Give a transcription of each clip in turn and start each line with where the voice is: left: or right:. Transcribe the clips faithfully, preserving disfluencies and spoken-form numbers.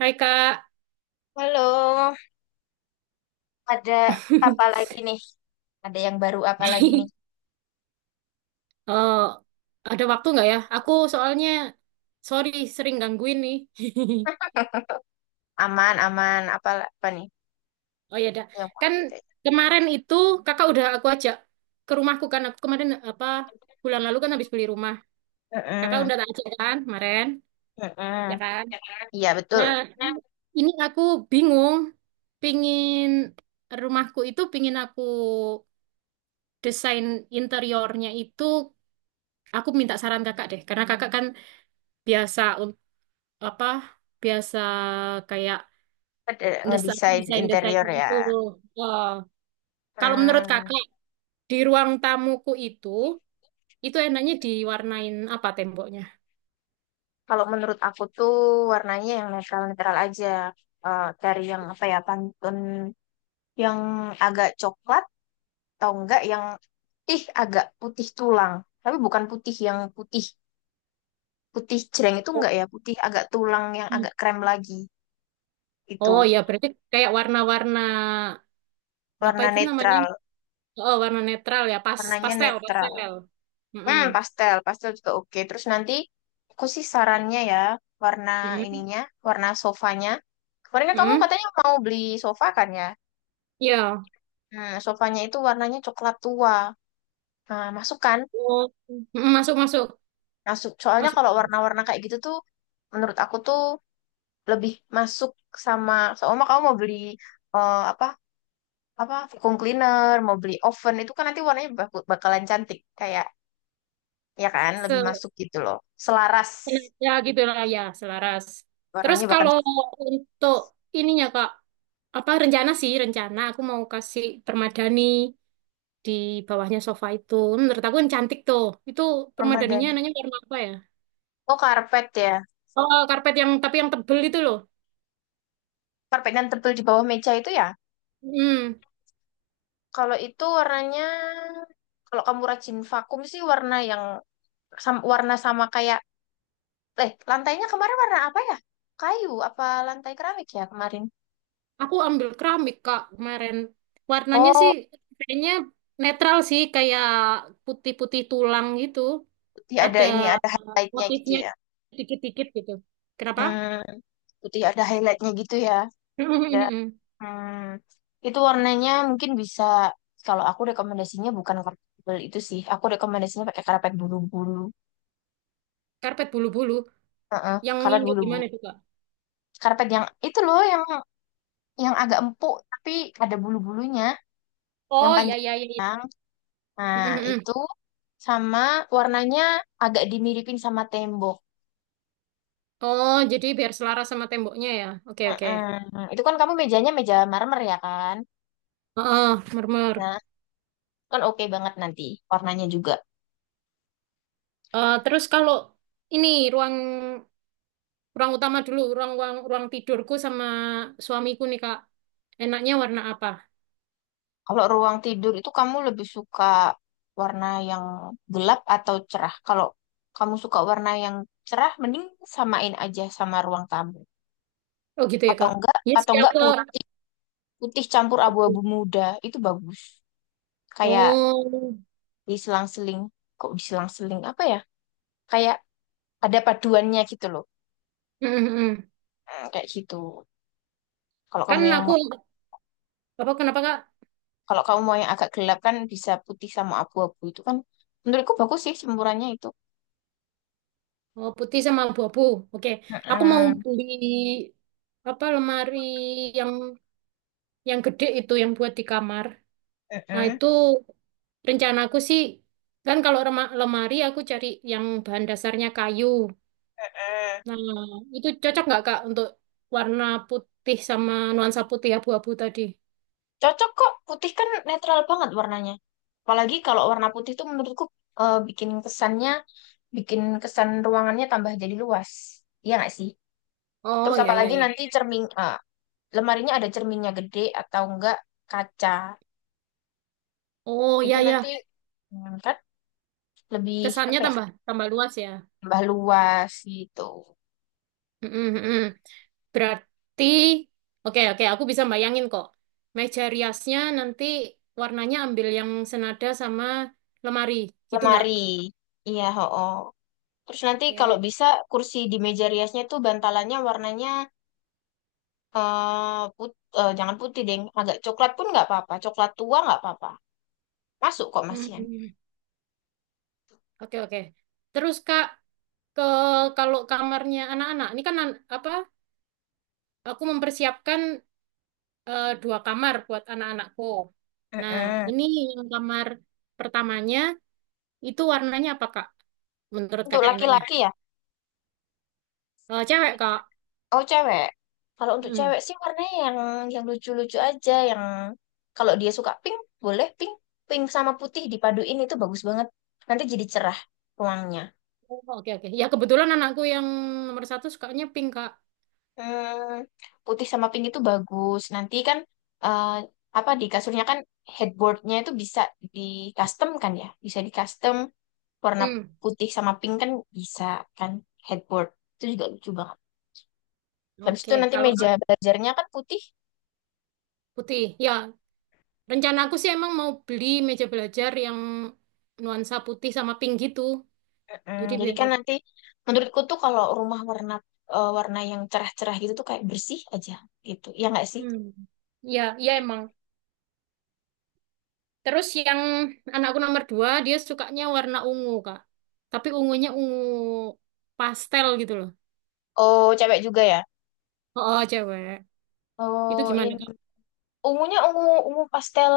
right: Hai Kak,
left: Halo, ada apa lagi nih? Ada yang baru apa lagi nih?
right: Eh, ada waktu nggak ya? Aku soalnya, sorry sering gangguin nih.
left: Aman, aman. Apa, apa nih
right: Oh ya, dah.
left: yang mau
right: Kan
left: ditanya?
right: kemarin itu Kakak udah aku ajak ke rumahku kan. Aku kemarin apa bulan lalu kan habis beli rumah. Kakak
left: Mm-mm,
right: udah tak ajak kan kemarin, ya
left: mm-mm.
right: kan?
left: Iya,
right: Nah,
left: betul.
right: ini aku bingung, pingin rumahku itu pingin aku desain interiornya itu. Aku minta saran kakak deh, karena kakak kan biasa apa biasa kayak
left: Ada
right: desain
left: ngedesain
right: desain desain
left: interior ya.
right: itu. Eh, kalau menurut
left: Hmm,
right: kakak di ruang tamuku itu itu enaknya diwarnain apa temboknya?
left: kalau menurut aku tuh warnanya yang netral-netral aja. Eh, dari yang apa ya, pantun yang agak coklat atau enggak yang putih, agak putih tulang. Tapi bukan putih yang putih. Putih jreng itu
right: Oh,
left: enggak ya, putih agak tulang yang
right: hmm.
left: agak krem lagi. Itu
right: Oh, ya berarti kayak warna-warna apa
left: warna
right: itu namanya?
left: netral,
right: Oh, warna netral ya pas
left: warnanya
right: pastel
left: netral.
right: pastel. Mm-mm.
left: Hmm, pastel, pastel juga oke. Terus nanti aku sih sarannya ya, warna
right: Mm-mm.
left: ininya, warna sofanya. Kemarin kan kamu
right: Mm-mm.
left: katanya mau beli sofa kan ya?
right: Ya.
left: Hmm, sofanya itu warnanya coklat tua. Nah, masuk kan?
right: Oh. Mm-mm, masuk masuk
left: Masuk. Soalnya kalau
right: masuk.
left: warna-warna kayak gitu tuh, menurut aku tuh lebih masuk sama, sama kamu mau beli eh, apa apa vacuum cleaner, mau beli oven itu kan nanti warnanya bak- bakalan cantik kayak, ya kan lebih
right: Se
left: masuk gitu loh. Selaras
right: ya gitu lah ya selaras. Terus
left: warnanya bahkan
right: kalau untuk
left: selaras.
right: ininya Kak, apa rencana sih rencana aku mau kasih permadani di bawahnya sofa itu. Menurut aku yang cantik tuh itu permadaninya
left: Permadani.
right: nanya warna apa ya.
left: Oh, karpet ya.
right: Oh, karpet yang tapi yang tebel itu loh.
left: Karpet yang tebel di bawah meja itu ya.
right: hmm
left: Kalau itu warnanya, kalau kamu rajin vakum sih warna yang sam- warna sama kayak, eh lantainya kemarin warna apa ya? Kayu apa lantai keramik ya kemarin?
right: aku ambil keramik kak kemarin, warnanya sih
left: Oh,
right: kayaknya netral sih kayak putih-putih tulang gitu.
left: putih ada
right: Ada
left: ini ada
right: eh,
left: highlightnya gitu
right: motifnya
left: ya.
right: dikit-dikit gitu kenapa.
left: Hmm, putih ada highlightnya gitu ya. Nggak. Hmm, itu warnanya mungkin bisa, kalau aku rekomendasinya bukan karpet tebal itu sih. Aku rekomendasinya pakai karpet bulu-bulu.
right: Karpet bulu-bulu
left: Heeh,
right: yang
left: karpet
right: yang kayak gimana
left: bulu-bulu.
right: tuh kak?
left: Karpet yang itu loh, yang yang agak empuk tapi ada bulu-bulunya, yang
right: Oh ya ya ya
left: panjang. Nah,
right: ya.
left: itu sama warnanya agak dimiripin sama tembok.
right: Oh, jadi biar selaras sama temboknya ya. Oke, oke.
left: Heeh. Itu kan kamu mejanya meja marmer ya kan?
right: Heeh, murmur.
left: Nah, kan oke banget nanti warnanya juga.
right: Eh, terus kalau ini ruang ruang utama dulu, ruang ruang ruang tidurku sama suamiku nih, Kak. Enaknya warna apa?
left: Kalau ruang tidur itu kamu lebih suka warna yang gelap atau cerah? Kalau kamu suka warna yang cerah, mending samain aja sama ruang tamu.
right: Oh, gitu ya,
left: Atau
right: Kak.
left: enggak,
right: Yes,
left: atau
right: ya,
left: enggak
right: Kak.
left: putih, putih campur abu-abu muda itu bagus. Kayak
right: Oh.
left: diselang-seling, kok diselang-seling apa ya? Kayak ada paduannya gitu loh.
right: Mm, mm, mm.
left: Hmm, kayak gitu. Kalau
right: Kan
left: kamu yang
right: aku
left: mau-
right: apa kenapa, Kak?
left: Kalau kamu mau yang agak gelap kan bisa putih sama abu-abu itu kan menurutku bagus sih campurannya itu.
right: Oh, putih sama abu-abu. Oke. Aku mau
left: Mm-mm.
right: beli apa lemari yang yang gede itu yang buat di kamar. Nah,
left: Mm-mm.
right: itu rencanaku sih, kan kalau rema- lemari aku cari yang bahan dasarnya kayu.
left: Mm-mm.
right: Nah, itu cocok nggak Kak untuk warna putih sama nuansa putih abu-abu tadi?
left: Cocok kok, putih kan netral banget warnanya. Apalagi kalau warna putih tuh menurutku eh, bikin kesannya, bikin kesan ruangannya tambah jadi luas. Iya nggak sih?
right: Oh,
left: Terus
right: ya, ya,
left: apalagi
right: ya.
left: nanti cermin, eh, lemarinya ada cerminnya gede atau enggak kaca.
right: Oh,
left: Itu
right: ya,
left: nanti
right: ya.
left: hmm, kan lebih
right: Kesannya
left: apa ya,
right: tambah tambah luas ya.
left: tambah luas gitu.
right: Mm-mm, mm-mm. Berarti, oke, oke, aku bisa bayangin kok. Meja riasnya nanti warnanya ambil yang senada sama lemari, gitu nggak?
left: Lemari. Iya, ho. Terus nanti kalau
right: Oke.
left: bisa kursi di meja riasnya tuh bantalannya warnanya eh put, eh, jangan putih deh, agak coklat pun nggak apa-apa. Coklat tua nggak apa-apa. Masuk kok masian.
right: Mm-mm. Oke, oke. Terus, Kak, ke kalau kamarnya anak-anak ini kan an- apa aku mempersiapkan eh, dua kamar buat anak-anakku. Nah,
left: Heeh.
right: ini yang kamar pertamanya itu warnanya apa Kak? Menurut
left: Untuk
right: Kakak enaknya?
left: laki-laki ya?
right: Eh, cewek Kak.
left: Oh cewek. Kalau untuk
right: Hmm.
left: cewek sih warnanya yang yang lucu-lucu aja. Yang kalau dia suka pink, boleh pink. Pink sama putih dipaduin itu bagus banget. Nanti jadi cerah ruangnya.
right: Oh, oke oke. Ya kebetulan anakku yang nomor satu sukanya pink Kak.
left: Hmm, putih sama pink itu bagus. Nanti kan eh, apa di kasurnya kan headboardnya itu bisa di custom kan ya? Bisa di custom. Warna
right: Hmm.
left: putih sama pink kan bisa, kan headboard itu juga lucu banget. Habis
right: Oke.
left: itu nanti
right: Kalau
left: meja
right: Kak,
left: belajarnya kan putih.
right: putih, ya rencana aku sih emang mau beli meja belajar yang nuansa putih sama pink gitu.
left: Mm-mm.
right: Jadi
left: Jadi
right: biar.
left: kan nanti menurutku tuh kalau rumah warna eh, warna yang cerah-cerah gitu tuh kayak bersih aja gitu ya nggak sih.
right: Hmm. Ya, ya emang. Terus yang anakku nomor dua, dia sukanya warna ungu, Kak. Tapi ungunya ungu pastel gitu loh.
left: Oh cewek juga ya.
right: Oh, oh, cewek. Itu
left: Oh,
right: gimana,
left: ini
right: Kak?
left: ungunya ungu ungu pastel.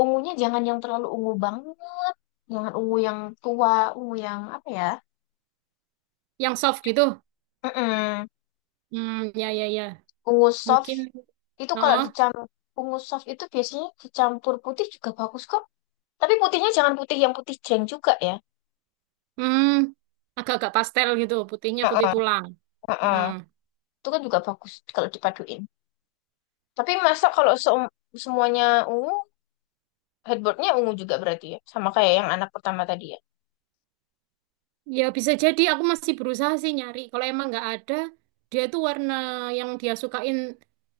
left: Ungunya jangan yang terlalu ungu banget, jangan ungu yang tua, ungu yang apa ya.
right: Yang soft gitu?
left: Mm-mm.
right: Hmm, ya, ya, ya.
left: Ungu soft.
right: Mungkin,
left: Itu kalau
right: oh,
left: dicampur ungu soft itu biasanya dicampur putih juga bagus kok. Tapi putihnya jangan putih yang putih jeng juga ya.
right: hmm, agak-agak pastel gitu. Putihnya putih
left: Heeh,
right: tulang.
left: heeh.
right: Hmm.
left: Itu kan juga bagus kalau dipaduin. Tapi masa kalau seum- semuanya ungu, headboardnya ungu juga berarti ya. Sama kayak yang anak pertama tadi ya.
right: Ya, bisa jadi aku masih berusaha sih nyari. Kalau emang nggak ada, dia tuh warna yang dia sukain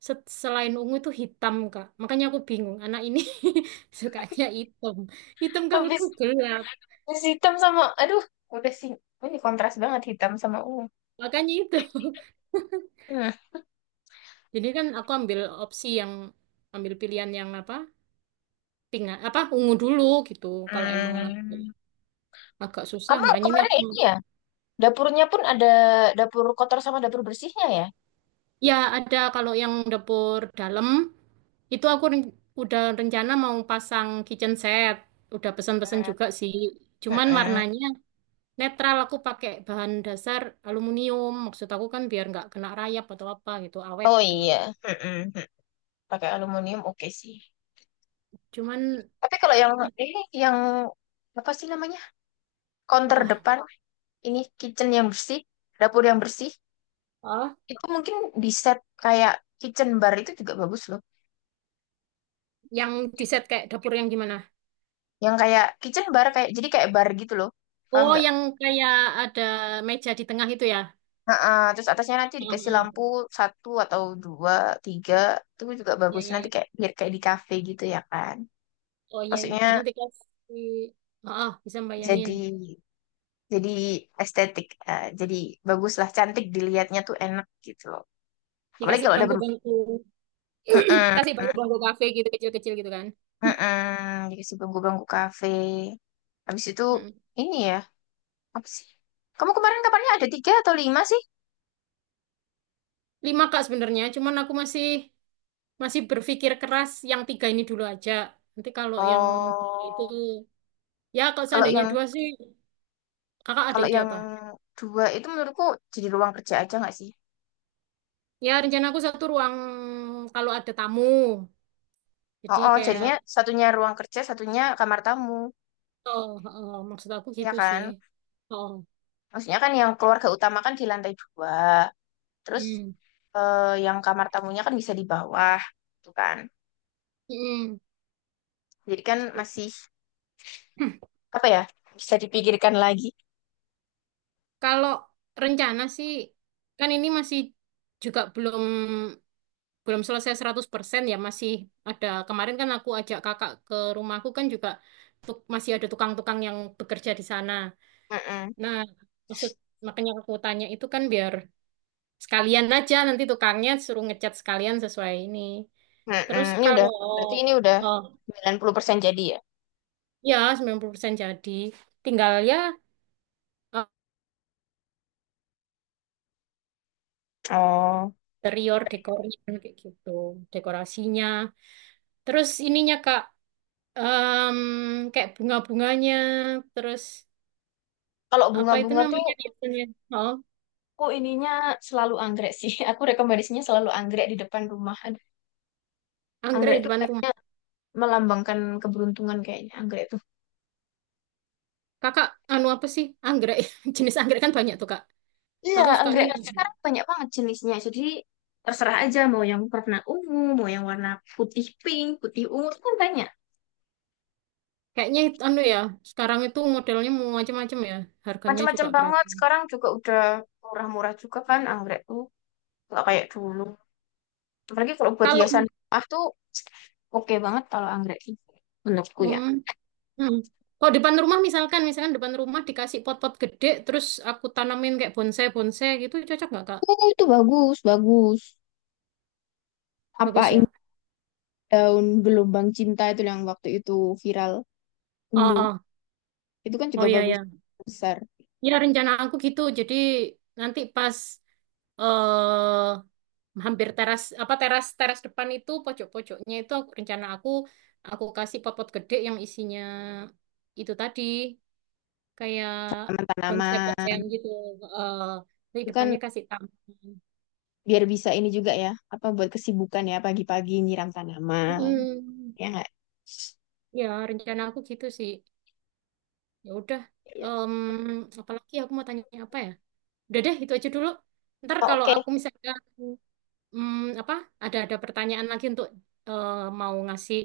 right: se- selain ungu itu hitam, Kak. Makanya aku bingung. Anak ini sukanya hitam. Hitam kalau tuh
left: Habis,
right: gelap.
left: habis hitam sama, aduh, udah sih. Ini kontras banget hitam sama ungu.
right: Makanya itu.
left: Hmm.
right: Jadi kan aku ambil opsi yang ambil pilihan yang apa? Pink apa ungu dulu gitu. Kalau emang
left: Hmm,
right: agak susah,
left: kamu
right: makanya ini
left: kemarin
right: aku
left: ini ya, dapurnya pun ada dapur kotor sama dapur bersihnya ya?
right: ya ada kalau yang dapur dalam itu aku ren- udah rencana mau pasang kitchen set. Udah pesan-pesan
left: Heeh.
right: juga sih. Cuman warnanya netral aku pakai bahan dasar aluminium. Maksud aku kan biar nggak kena rayap atau apa gitu, awet
left: Oh
right: gitu loh.
left: iya. Heeh. Pakai aluminium oke sih
right: Cuman
left: tapi kalau yang
right: i-
left: ini yang apa sih namanya, counter
right: apa?
left: depan ini kitchen yang bersih, dapur yang bersih,
right: Oh,
left: itu mungkin di set kayak kitchen bar itu juga bagus loh.
right: yang di set kayak dapur yang gimana?
left: Yang kayak kitchen bar kayak jadi kayak bar gitu loh, paham
right: Oh,
left: nggak.
right: yang kayak ada meja di tengah itu ya?
left: Heeh, terus atasnya nanti
right: Oh,
left: dikasih lampu
right: oh.
left: satu atau dua tiga itu juga
right: Iya,
left: bagus
right: iya,
left: nanti
right: iya.
left: kayak biar kayak di kafe gitu ya kan.
right: Oh, iya, iya.
left: Maksudnya
right: Terus nanti kasih. Oh, oh, bisa bayangin.
left: jadi jadi estetik, eh, jadi baguslah, cantik dilihatnya tuh enak gitu loh apalagi
right: Dikasih
left: kalau ada.
right: bangku-bangku.
left: Mm-mm,
right: Kasih bangku-bangku kafe gitu, kecil-kecil gitu kan.
left: mm-mm. Dikasih bangku kafe. Habis itu
right: Mm.
left: ini ya, apa sih? Kamu kemarin kabarnya ada tiga atau lima sih?
right: Lima, Kak, sebenarnya. Cuman aku masih masih berpikir keras yang tiga ini dulu aja. Nanti kalau yang itu.
left: Oh,
right: Ya, kalau
left: kalau
right: seandainya
left: yang
right: dua sih, kakak ada
left: kalau
right: ide
left: yang
right: apa?
left: dua itu menurutku jadi ruang kerja aja nggak sih?
right: Ya, rencana aku satu ruang kalau ada tamu.
left: Oh,
right: Jadi
left: oh,
right: kayak.
left: jadinya satunya ruang kerja, satunya kamar tamu,
right: Oh, oh, oh, maksud aku
left: ya
right: gitu sih.
left: kan?
right: Oh. Oh.
left: Maksudnya kan yang keluarga utama kan di lantai dua, terus
right: Hmm.
left: eh, yang kamar tamunya kan bisa di bawah, tuh kan?
right: Hmm.
left: Jadi kan masih
right: Hmm.
left: apa ya? Bisa dipikirkan lagi.
right: Kalau rencana sih kan ini masih juga belum belum selesai seratus persen ya masih ada kemarin kan aku ajak kakak ke rumahku kan juga tuk- masih ada tukang-tukang yang bekerja di sana.
left: Mm-mm.
right: Nah, maksud makanya aku tanya itu kan biar sekalian aja nanti tukangnya suruh ngecat sekalian sesuai ini.
left: Mm-mm,
right: Terus
left: ini udah
right: kalau
left: Berarti ini udah
right: oh,
left: sembilan puluh persen jadi ya.
right: ya sembilan puluh persen jadi tinggal ya
left: Oh.
right: interior dekornya kayak gitu dekorasinya terus ininya Kak em, kayak bunga-bunganya terus
left: Kalau
right: apa itu
left: bunga-bunga tuh
right: namanya biasanya oh
left: aku ininya selalu anggrek sih. Aku rekomendasinya selalu anggrek di depan rumah. Aduh,
right: anggrek
left: anggrek
right: di
left: tuh
right: depan rumah.
left: kayaknya melambangkan keberuntungan kayaknya anggrek tuh.
right: Kakak anu apa sih anggrek jenis anggrek kan banyak tuh Kak.
left: Iya,
right: Kakak sukanya
left: anggrek kan sekarang banyak banget jenisnya. Jadi terserah aja mau yang warna ungu, mau yang warna putih pink, putih ungu itu kan banyak.
right: kayaknya itu anu ya sekarang itu modelnya mau macam-macam ya harganya
left: Macam-macam
right: juga
left: banget.
right: beragam
left: Sekarang juga udah murah-murah juga kan anggrek tuh. Nggak kayak dulu. Apalagi kalau buat
right: kalau
left: hiasan rumah tuh oke banget kalau anggrek itu menurutku ya.
right: hmm, hmm. Kalau depan rumah misalkan, misalkan, depan rumah dikasih pot-pot gede, terus aku tanamin kayak bonsai-bonsai gitu, cocok nggak Kak?
left: Oh, itu bagus, bagus.
right: Bagus
left: Apa ini daun gelombang cinta itu yang waktu itu viral dulu.
right: ya.
left: Itu kan juga
right: Oh iya
left: bagus
right: ya.
left: besar.
right: Ya rencana aku gitu. Jadi nanti pas eh hampir teras apa teras teras depan itu pojok-pojoknya itu aku- rencana aku aku kasih pot-pot gede yang isinya itu tadi kayak
left: Tanaman-tanaman
right: konsep-konsepan gitu. Eh di
left: itu kan
right: depannya kasih taman.
left: biar bisa ini juga ya, apa buat kesibukan ya pagi-pagi nyiram tanaman.
right: Mm,
left: Ya nggak?
right: ya rencana aku gitu sih. Ya udah.
left: Iya.
right: Em, apalagi aku mau tanya apa ya? Udah deh itu aja dulu. Ntar
left: Oh,
right: kalau
left: oke.
right: aku misalkan hmm, apa ada ada pertanyaan lagi untuk eh, mau ngasih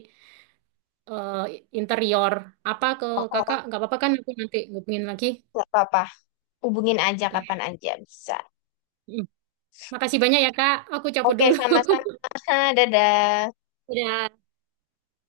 right: eh, interior apa ke
left: Oh,
right: kakak?
left: oh,
right: Nggak apa-apa kan aku nanti hubungin lagi.
left: nggak apa-apa. Hubungin aja
right: Oke.
left: kapan aja bisa.
right: Hmm. Makasih banyak ya kak. Aku cabut
left: Oke,
right: dulu.
left: sama-sama. Dadah.
right: Udah.